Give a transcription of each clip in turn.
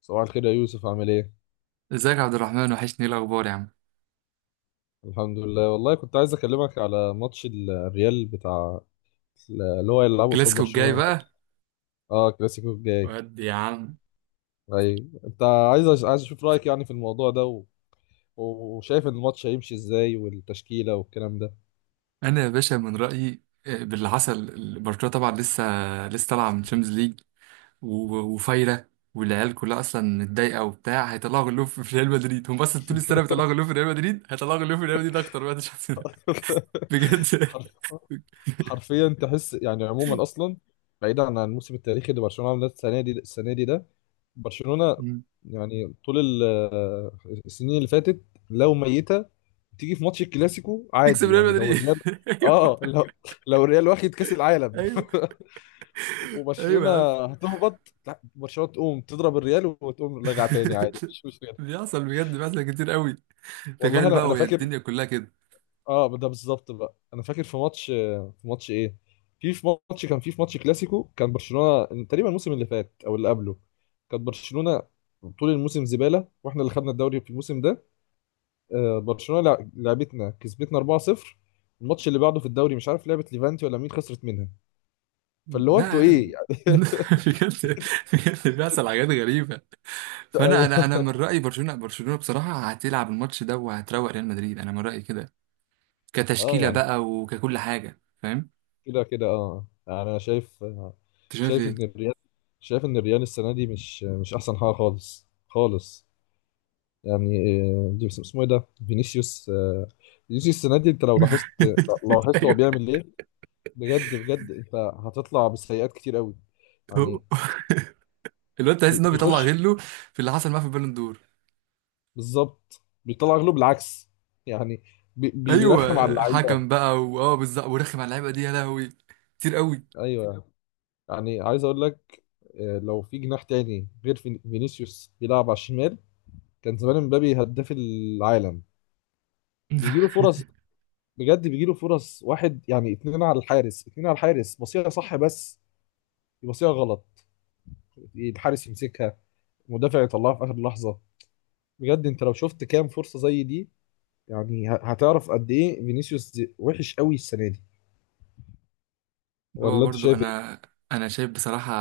صباح الخير يا يوسف، عامل ايه؟ ازيك يا عبد الرحمن، وحشني. ايه الاخبار يا عم؟ الحمد لله، والله كنت عايز اكلمك على ماتش الريال، بتاع اللي هو يلعبه قصاد كلاسيكو الجاي برشلونة. بقى. اه، الكلاسيكو الجاي. ودي يا عم. ايوه، انت عايز اشوف رايك يعني في الموضوع ده وشايف ان الماتش هيمشي ازاي، والتشكيلة والكلام ده. انا يا باشا من رايي، باللي حصل، برشلونه طبعا لسه طالعه من تشامبيونز ليج وفايره، والعيال كلها اصلا متضايقه وبتاع، هيطلعوا غلوب في ريال مدريد. هم اصلا طول السنه بيطلعوا غلوب في ريال مدريد، هيطلعوا غلوب في ريال مدريد اكتر بقى الشخص ده. بجد. حرف حرفيا تحس يعني. عموما اصلا، بعيدا عن الموسم التاريخي اللي برشلونه عملته السنه دي ده، برشلونه مم. يعني طول آه، السنين اللي فاتت، لو ميته تيجي في ماتش الكلاسيكو تكسب عادي ريال يعني. لو مدريد. الريال، اه ايوه، آه، لو لو الريال واخد كاس العالم ايوه، ايوه وبرشلونه يا عم. هتهبط، لا، برشلونه تقوم تضرب الريال وتقوم راجعه تاني عادي، مفيش مشكله. بيحصل، بجد، بيحصل كتير قوي. والله تخيل انا بقى، انا وهي فاكر. الدنيا كلها كده. اه، ده بالظبط. بقى انا فاكر في ماتش في ماتش ايه في في ماتش كان في في ماتش كلاسيكو. كان برشلونة تقريبا الموسم اللي فات او اللي قبله كانت برشلونة طول الموسم زبالة، واحنا اللي خدنا الدوري في الموسم ده. برشلونة لعبتنا، كسبتنا 4-0. الماتش اللي بعده في الدوري، مش عارف لعبت ليفانتي ولا مين، خسرت منها. فاللي هو انتوا لا. ايه يعني؟ بجد بجد، بيحصل حاجات غريبة. فأنا أنا أنا من أيوه. رأيي برشلونة بصراحة هتلعب الماتش ده وهتروق ريال مدريد، أنا من رأيي كده. اه كتشكيلة يعني، بقى وككل حاجة، فاهم؟ كده كده اه. يعني انا شايف، أنت شايف شايف إيه؟ ان الريال، شايف ان الريال السنة دي مش احسن حاجة، خالص خالص يعني. دي اسمه ايه ده، فينيسيوس. فينيسيوس السنه دي، انت لو لاحظت، لو لاحظت هو أيوه. بيعمل ايه. بجد بجد، انت هتطلع بسيئات كتير قوي يعني. هو- الواد تحس إن هو بيطلع بيخش. غله في اللي حصل معاه في البالون دور. بالظبط بيطلع غلو، بالعكس يعني. بيرخم على أيوه اللعيبه. حكم بقى وأه بالظبط، ورخم على اللعيبة دي، يا لهوي كتير قوي. ايوه، يعني عايز اقول لك، لو في جناح تاني غير فينيسيوس بيلعب على الشمال، كان زمان مبابي هداف العالم. بيجي له فرص، بجد بيجي له فرص. واحد يعني، اتنين على الحارس، اتنين على الحارس، بصيها صح بس يبصيها غلط، الحارس يمسكها، مدافع يطلعها في اخر لحظه. بجد، انت لو شفت كام فرصه زي دي، يعني هتعرف قد ايه فينيسيوس وحش قوي السنه دي. هو ولا انت برضو، شايف ايه؟ انا شايف بصراحه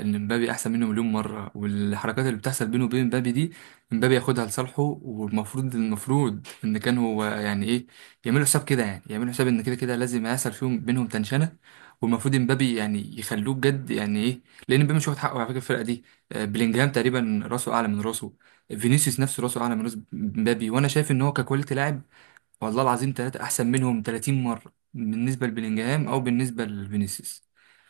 ان مبابي احسن منه مليون مره، والحركات اللي بتحصل بينه وبين مبابي دي مبابي ياخدها لصالحه، والمفروض ان كان هو، يعني ايه، يعملوا حساب كده. يعني يعملوا حساب ان كده كده لازم هيحصل فيهم بينهم تنشنه. والمفروض مبابي يعني يخلوه بجد، يعني ايه، لان مبابي مش واخد حقه على فكره الفرقه دي. بلينجهام تقريبا راسه اعلى من راسه، فينيسيوس نفسه راسه اعلى من راس مبابي. وانا شايف ان هو ككواليتي لاعب، والله العظيم ثلاثه احسن منهم 30 مره بالنسبه لبلينجهام او بالنسبه لفينيسيوس.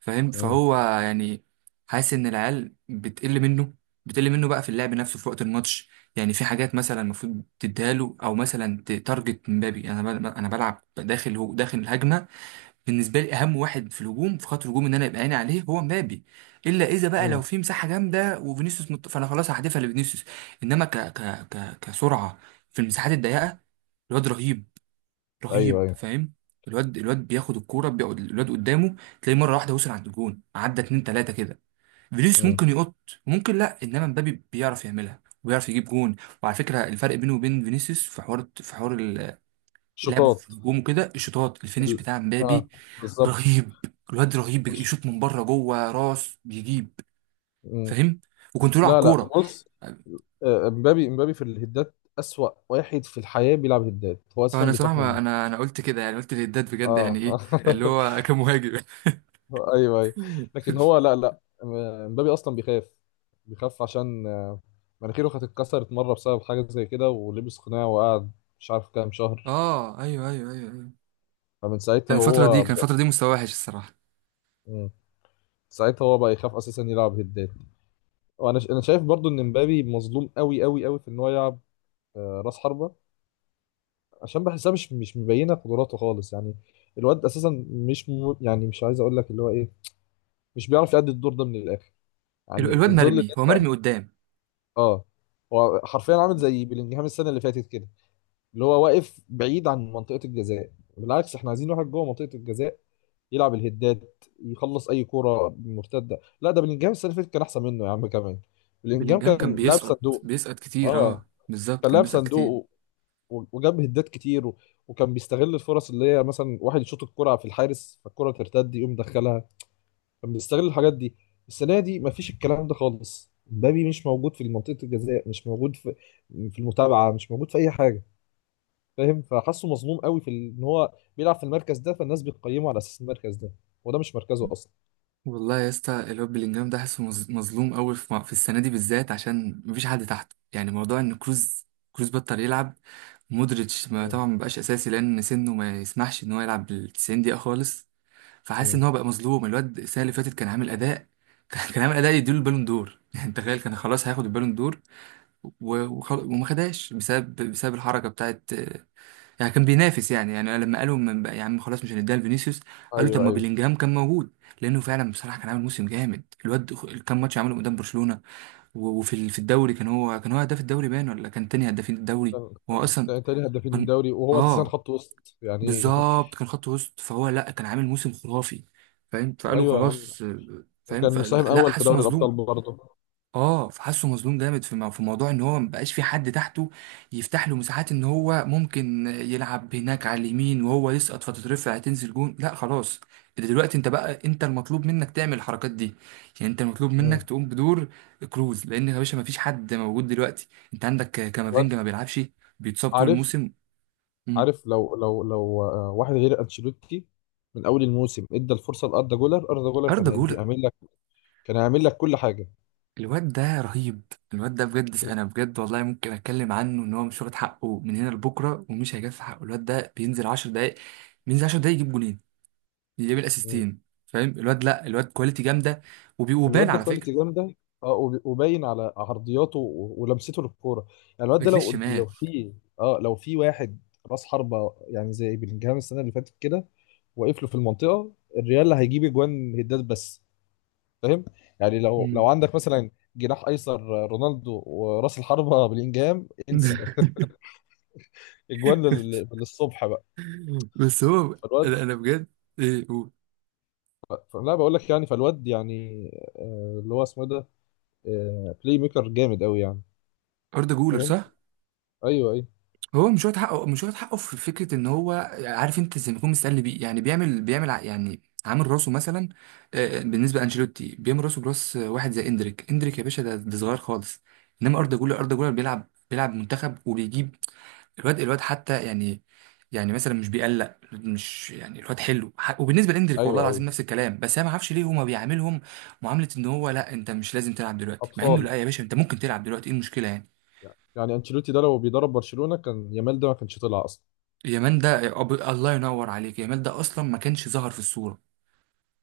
فاهم؟ مم. فهو يعني حاسس ان العيال بتقل منه، بتقل منه بقى في اللعب نفسه، في وقت الماتش. يعني في حاجات مثلا المفروض تديها له، او مثلا تارجت مبابي. انا بلعب داخل، هو داخل الهجمه. بالنسبه لي اهم واحد في الهجوم، في خط الهجوم، ان انا يبقى عيني عليه هو مبابي. الا اذا بقى لو مم. في مساحه جامده وفينيسيوس فانا خلاص هحدفها لفينيسيوس. انما كسرعه في المساحات الضيقه، الواد رهيب، ايوه، رهيب، ايوه. فاهم؟ الواد بياخد الكوره، بيقعد الواد قدامه، تلاقيه مره واحده وصل عند الجون، عدى اتنين تلاته كده. فينيسيوس مم. ممكن يقط وممكن لا. انما مبابي بيعرف يعملها وبيعرف يجيب جون. وعلى فكره الفرق بينه وبين فينيسيوس في حوار، لعبه شطات. في الهجوم وكده، الشوطات، الفينش ال... بتاع مبابي اه، بالظبط. رهيب. الواد رهيب، مش... يشوط من بره، جوه، راس، بيجيب، مم. فاهم، وكنترول على لا لا، الكوره. بص، امبابي، في الهدات اسوأ واحد في الحياه. بيلعب هدات، هو اساسا انا صراحه، بيخاف ما منه. انا قلت كده، يعني قلت للداد بجد، يعني اه. ايه، اللي هو كمهاجم. ايوه، ايوه. لكن هو، لا لا، مبابي اصلا بيخاف. بيخاف عشان مناخيره كانت اتكسرت مره بسبب حاجه زي كده، ولبس قناع وقعد مش عارف كام شهر. اه، ايوه، ايوه، ايوه، أيوه. فمن ساعتها هو. كان الفترة دي مستواه وحش الصراحة. مم. ساعتها هو بقى يخاف اساسا يلعب هدات. وانا انا شايف برضو ان مبابي مظلوم قوي قوي قوي في ان هو يلعب راس حربه، عشان بحسها مش مبينه قدراته خالص يعني. الواد اساسا مش م... يعني مش عايز اقول لك اللي هو ايه، مش بيعرف يأدي الدور ده من الاخر. يعني الواد في ظل، مرمي، هو مرمي قدام. اه، هو حرفيا عامل زي بلينجهام السنه اللي فاتت كده، اللي هو واقف بعيد عن منطقه الجزاء. بالعكس، احنا عايزين واحد جوه منطقه الجزاء يلعب الهدات، يخلص اي كوره مرتده. لا، ده بلينجهام السنه اللي فاتت كان احسن منه يا عم كمان. بلينجهام بلينجهام كان كان لاعب صندوق. بيسقط كتير، اه، اه بالظبط، كان كان لاعب بيسقط كتير. صندوق، وجاب هدات كتير، وكان بيستغل الفرص، اللي هي مثلا واحد يشوط الكرة في الحارس فالكرة ترتد يقوم دخلها. كان بيستغل الحاجات دي. السنه دي مفيش الكلام ده خالص. مبابي مش موجود في منطقه الجزاء، مش موجود في في المتابعه، مش موجود في اي حاجه. فاهم؟ فحاسه مظلوم قوي في ان هو بيلعب في المركز ده، فالناس بتقيمه على اساس المركز ده، وده مش مركزه اصلا. والله يا اسطى، الواد بلينجهام ده حاسه مظلوم قوي في في السنة دي بالذات، عشان مفيش حد تحته. يعني موضوع ان كروز بطل يلعب، مودريتش ما مم. طبعا مبقاش اساسي لان سنه ما يسمحش ان هو يلعب ال 90 دقيقة خالص. فحاسس مم. ان هو بقى مظلوم، الواد السنة اللي فاتت كان عامل اداء. كان عامل اداء يديله البالون دور. يعني تخيل، كان خلاص هياخد البالون دور، وما خدهاش بسبب الحركه بتاعت، يعني كان بينافس. يعني لما قالوا من بقى يا عم، خلاص مش هنديها لفينيسيوس، قالوا طب ايوه، ما ايوه. بيلينجهام كان موجود. لانه فعلا بصراحه كان عامل موسم جامد الواد. كام ماتش عمله قدام برشلونه. وفي في الدوري كان هو هداف الدوري باين، ولا كان تاني هدافين الدوري. كان هو اصلا كان تاني هدافين كان، الدوري، وهو اساسا اه خط وسط يعني. بالظبط كان خط وسط. فهو لا، كان عامل موسم خرافي، فاهم؟ فقالوا ايوه يا عم. خلاص، فاهم؟ وكان مساهم فلا لا، اول في حاسه دوري الابطال مظلوم. برضه. اه فحسه مظلوم جامد في في موضوع ان هو مبقاش في حد تحته يفتح له مساحات، ان هو ممكن يلعب هناك على اليمين، وهو يسقط فتترفع، تنزل جون. لا خلاص، ده دلوقتي انت بقى، انت المطلوب منك تعمل الحركات دي. يعني انت المطلوب منك مم. تقوم بدور كروز، لان يا باشا مفيش حد موجود دلوقتي. انت عندك كامافينجا الواد. ما بيلعبش، بيتصاب طول عارف الموسم. مم. عارف لو واحد غير انشيلوتي من اول الموسم ادى الفرصه لاردا جولر، اردا جولر كان اردا جولر، هيدي عامل لك، كان هيعمل لك كل حاجه. الواد ده رهيب. الواد ده بجد، انا بجد والله ممكن اتكلم عنه ان هو مش واخد حقه من هنا لبكره ومش هيجف حقه. الواد ده بينزل 10 دقايق، بينزل 10 دقايق يجيب جولين، يجيب مم. الاسيستين، فاهم؟ الواد لا، الواد كواليتي جامده. وبان الواد ده على فكره كواليتي جامده. اه، وباين على عرضياته ولمسته للكوره. يعني الواد ده، رجليه لو الشمال. لو في، اه لو في واحد راس حربه يعني زي بلينجهام السنه اللي فاتت كده، واقف له في المنطقه، الريال هيجيب اجوان هدات بس. فاهم؟ يعني لو مم. عندك مثلا جناح ايسر رونالدو وراس الحربه بلينجهام، انسى، اجوان للصبح بقى. بس هو، فالواد، أنا بجد، ايه هو لا بقول لك، يعني فالواد يعني، اللي هو اسمه إيه ده، بلاي ميكر جامد قوي يعني. اردا جولر، فاهم؟ صح؟ ايوه، ايوه، هو مش واخد حقه، مش واخد حقه، في فكره ان هو، عارف انت، زي ما يكون مستقل بيه. يعني بيعمل يعني عامل راسه مثلا، بالنسبه لانشيلوتي، بيعمل راسه براس واحد زي اندريك. اندريك يا باشا ده صغير خالص. انما اردا جولر، بيلعب، منتخب وبيجيب. الواد حتى يعني، يعني مثلا مش بيقلق، مش يعني، الواد حلو وبالنسبه لاندريك والله ايوه، ايوه. العظيم نفس الكلام. بس انا ما اعرفش ليه هما بيعاملهم معامله ان هو، لا انت مش لازم تلعب دلوقتي، مع انه اطفال. لا يا باشا، انت ممكن تلعب دلوقتي، ايه المشكله يعني؟ يعني انشيلوتي ده لو بيدرب برشلونة، كان يامال ده ما كانش طلع اصلا. يامال ده الله ينور عليك، يامال ده اصلا ما كانش ظهر في الصوره،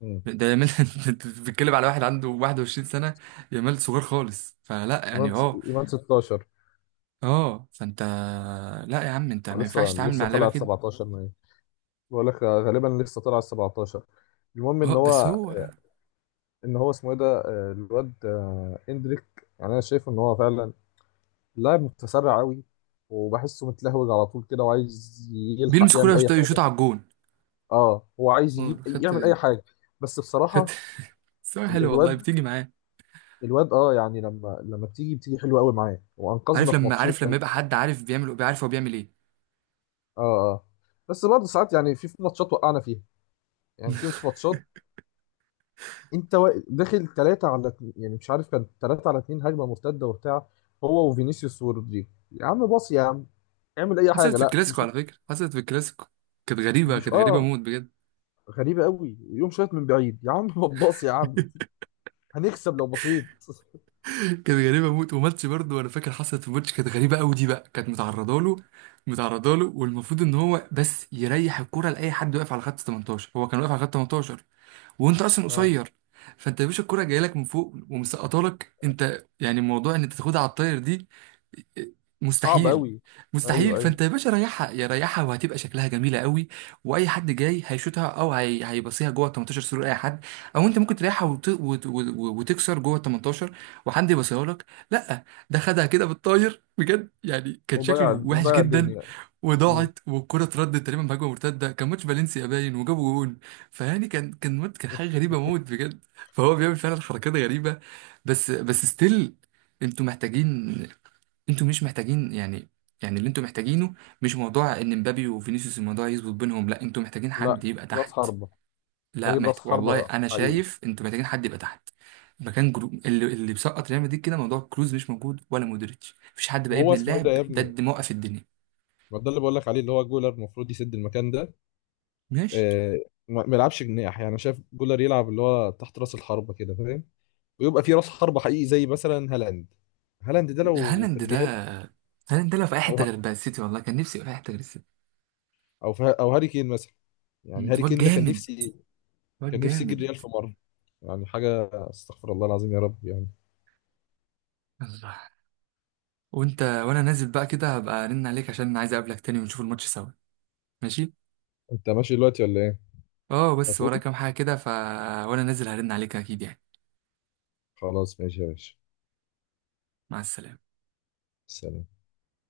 مم. ده يامال. انت بتتكلم على واحد عنده 21 سنه، يامال صغير خالص فلا يعني. ايمان اه. ايمان 16. اه فانت، لا يا عم، انت ما لسه ينفعش تتعامل مع لسه اللعيبه طلع كده. 17 ما هي. بقول لك غالبا لسه طلع 17. المهم ان اه بس هو، هو ان هو اسمه ايه ده، الواد اندريك، يعني انا شايف ان هو فعلا لاعب متسرع قوي، وبحسه متلهوج على طول كده، وعايز يلحق بيلمس كوره يعمل اي يشوط، يشوط حاجه. على الجون. اه، هو عايز يجيب اه خدت، يعمل اي حاجه. بس خدت. بصراحه بس هو ال- حلو والله، الواد بتيجي معاه. الواد اه يعني، لما بتيجي حلوه قوي معاه، وانقذنا عارف في لما، ماتشين اه. يبقى حد عارف بيعمل، بيعرف هو بيعمل ايه. اه بس برضه ساعات، يعني في ماتشات وقعنا فيها، يعني في في ماتشات انت داخل ثلاثه على اتنين، يعني مش عارف، كان ثلاثه على اثنين، هجمه مرتده وبتاع، هو وفينيسيوس ورودريجو. يا عم باص يا عم، اعمل اي حصلت حاجه، في لا الكلاسيكو، على فكره حصلت في الكلاسيكو، كانت غريبه، بيشوط اه. موت بجد. غريبة قوي، يقوم شايط من بعيد يا عم. ما تباص يا عم، هنكسب لو بصيت. كانت غريبه موت، وماتش برضه انا فاكر حصلت في ماتش كانت غريبه قوي دي بقى، كانت متعرضه له، متعرضه له، والمفروض ان هو بس يريح الكرة لاي حد واقف على خط 18. هو كان واقف على خط 18 وانت اصلا آه. قصير. فانت يا باشا الكرة جايه لك من فوق ومسقطه لك انت، يعني الموضوع ان انت تاخدها على الطاير دي صعب مستحيل. قوي. مستحيل. ايوه، ايوه. فانت يا باشا ريحها يا ريحها، وهتبقى شكلها جميله قوي. واي حد جاي هيشوطها او هيبصيها جوه ال 18 سرور اي حد. او انت ممكن تريحها وتكسر جوه ال 18 وحد يبصيها لك. لا، ده خدها كده بالطاير، بجد يعني كان وضيع، شكله وحش وضيع جدا. الدنيا. مم. وضاعت والكره اتردت تقريبا بهجمه مرتده، كان ماتش فالنسيا باين، وجابوا جون. فيعني كان، كان حاجه غريبه موت بجد. فهو بيعمل فعلا حركات غريبه. بس ستيل، انتوا محتاجين، انتوا مش محتاجين يعني، يعني اللي انتوا محتاجينه مش موضوع ان مبابي وفينيسيوس الموضوع يظبط بينهم. لا، انتوا محتاجين لا، حد يبقى راس تحت. حربة، لا تجيب راس والله حربة انا حقيقي. شايف انتوا محتاجين حد يبقى تحت. مكان اللي بيسقط ريال مدريد، كده موضوع كروز مش موجود ولا مودريتش، مفيش حد بقى وهو ابن اسمه ايه ده اللاعب يا ده ابني؟ اللي موقف الدنيا. ما ده اللي بقول لك عليه، اللي هو جولر، المفروض يسد المكان ده. ماشي. آه، ما ما يلعبش جناح يعني. أنا شايف جولر يلعب اللي هو تحت راس الحربة كده، فاهم؟ ويبقى في راس حربة حقيقي زي مثلا هالاند. هالاند ده لو في هالاند ده الريال، هالاند ده لو في اي حته غير او بقى السيتي، والله كان نفسي يبقى في اي حته غير السيتي. في او هاري كين مثلا. يعني هاري واد كين ده كان جامد، نفسي واد كان نفسي اجي جامد. الريال في مره. يعني حاجه استغفر الله العظيم، يا رب يعني. الله. وانت، وانا نازل بقى كده هبقى ارن عليك عشان عايز اقابلك تاني ونشوف الماتش سوا. ماشي. انت ماشي دلوقتي ولا ايه؟ اه بس ورايا هتقوم. كام حاجة كده ف، وانا نازل هرن عليك اكيد يعني. خلاص، ماشي يا باشا. مع السلامة. سلام.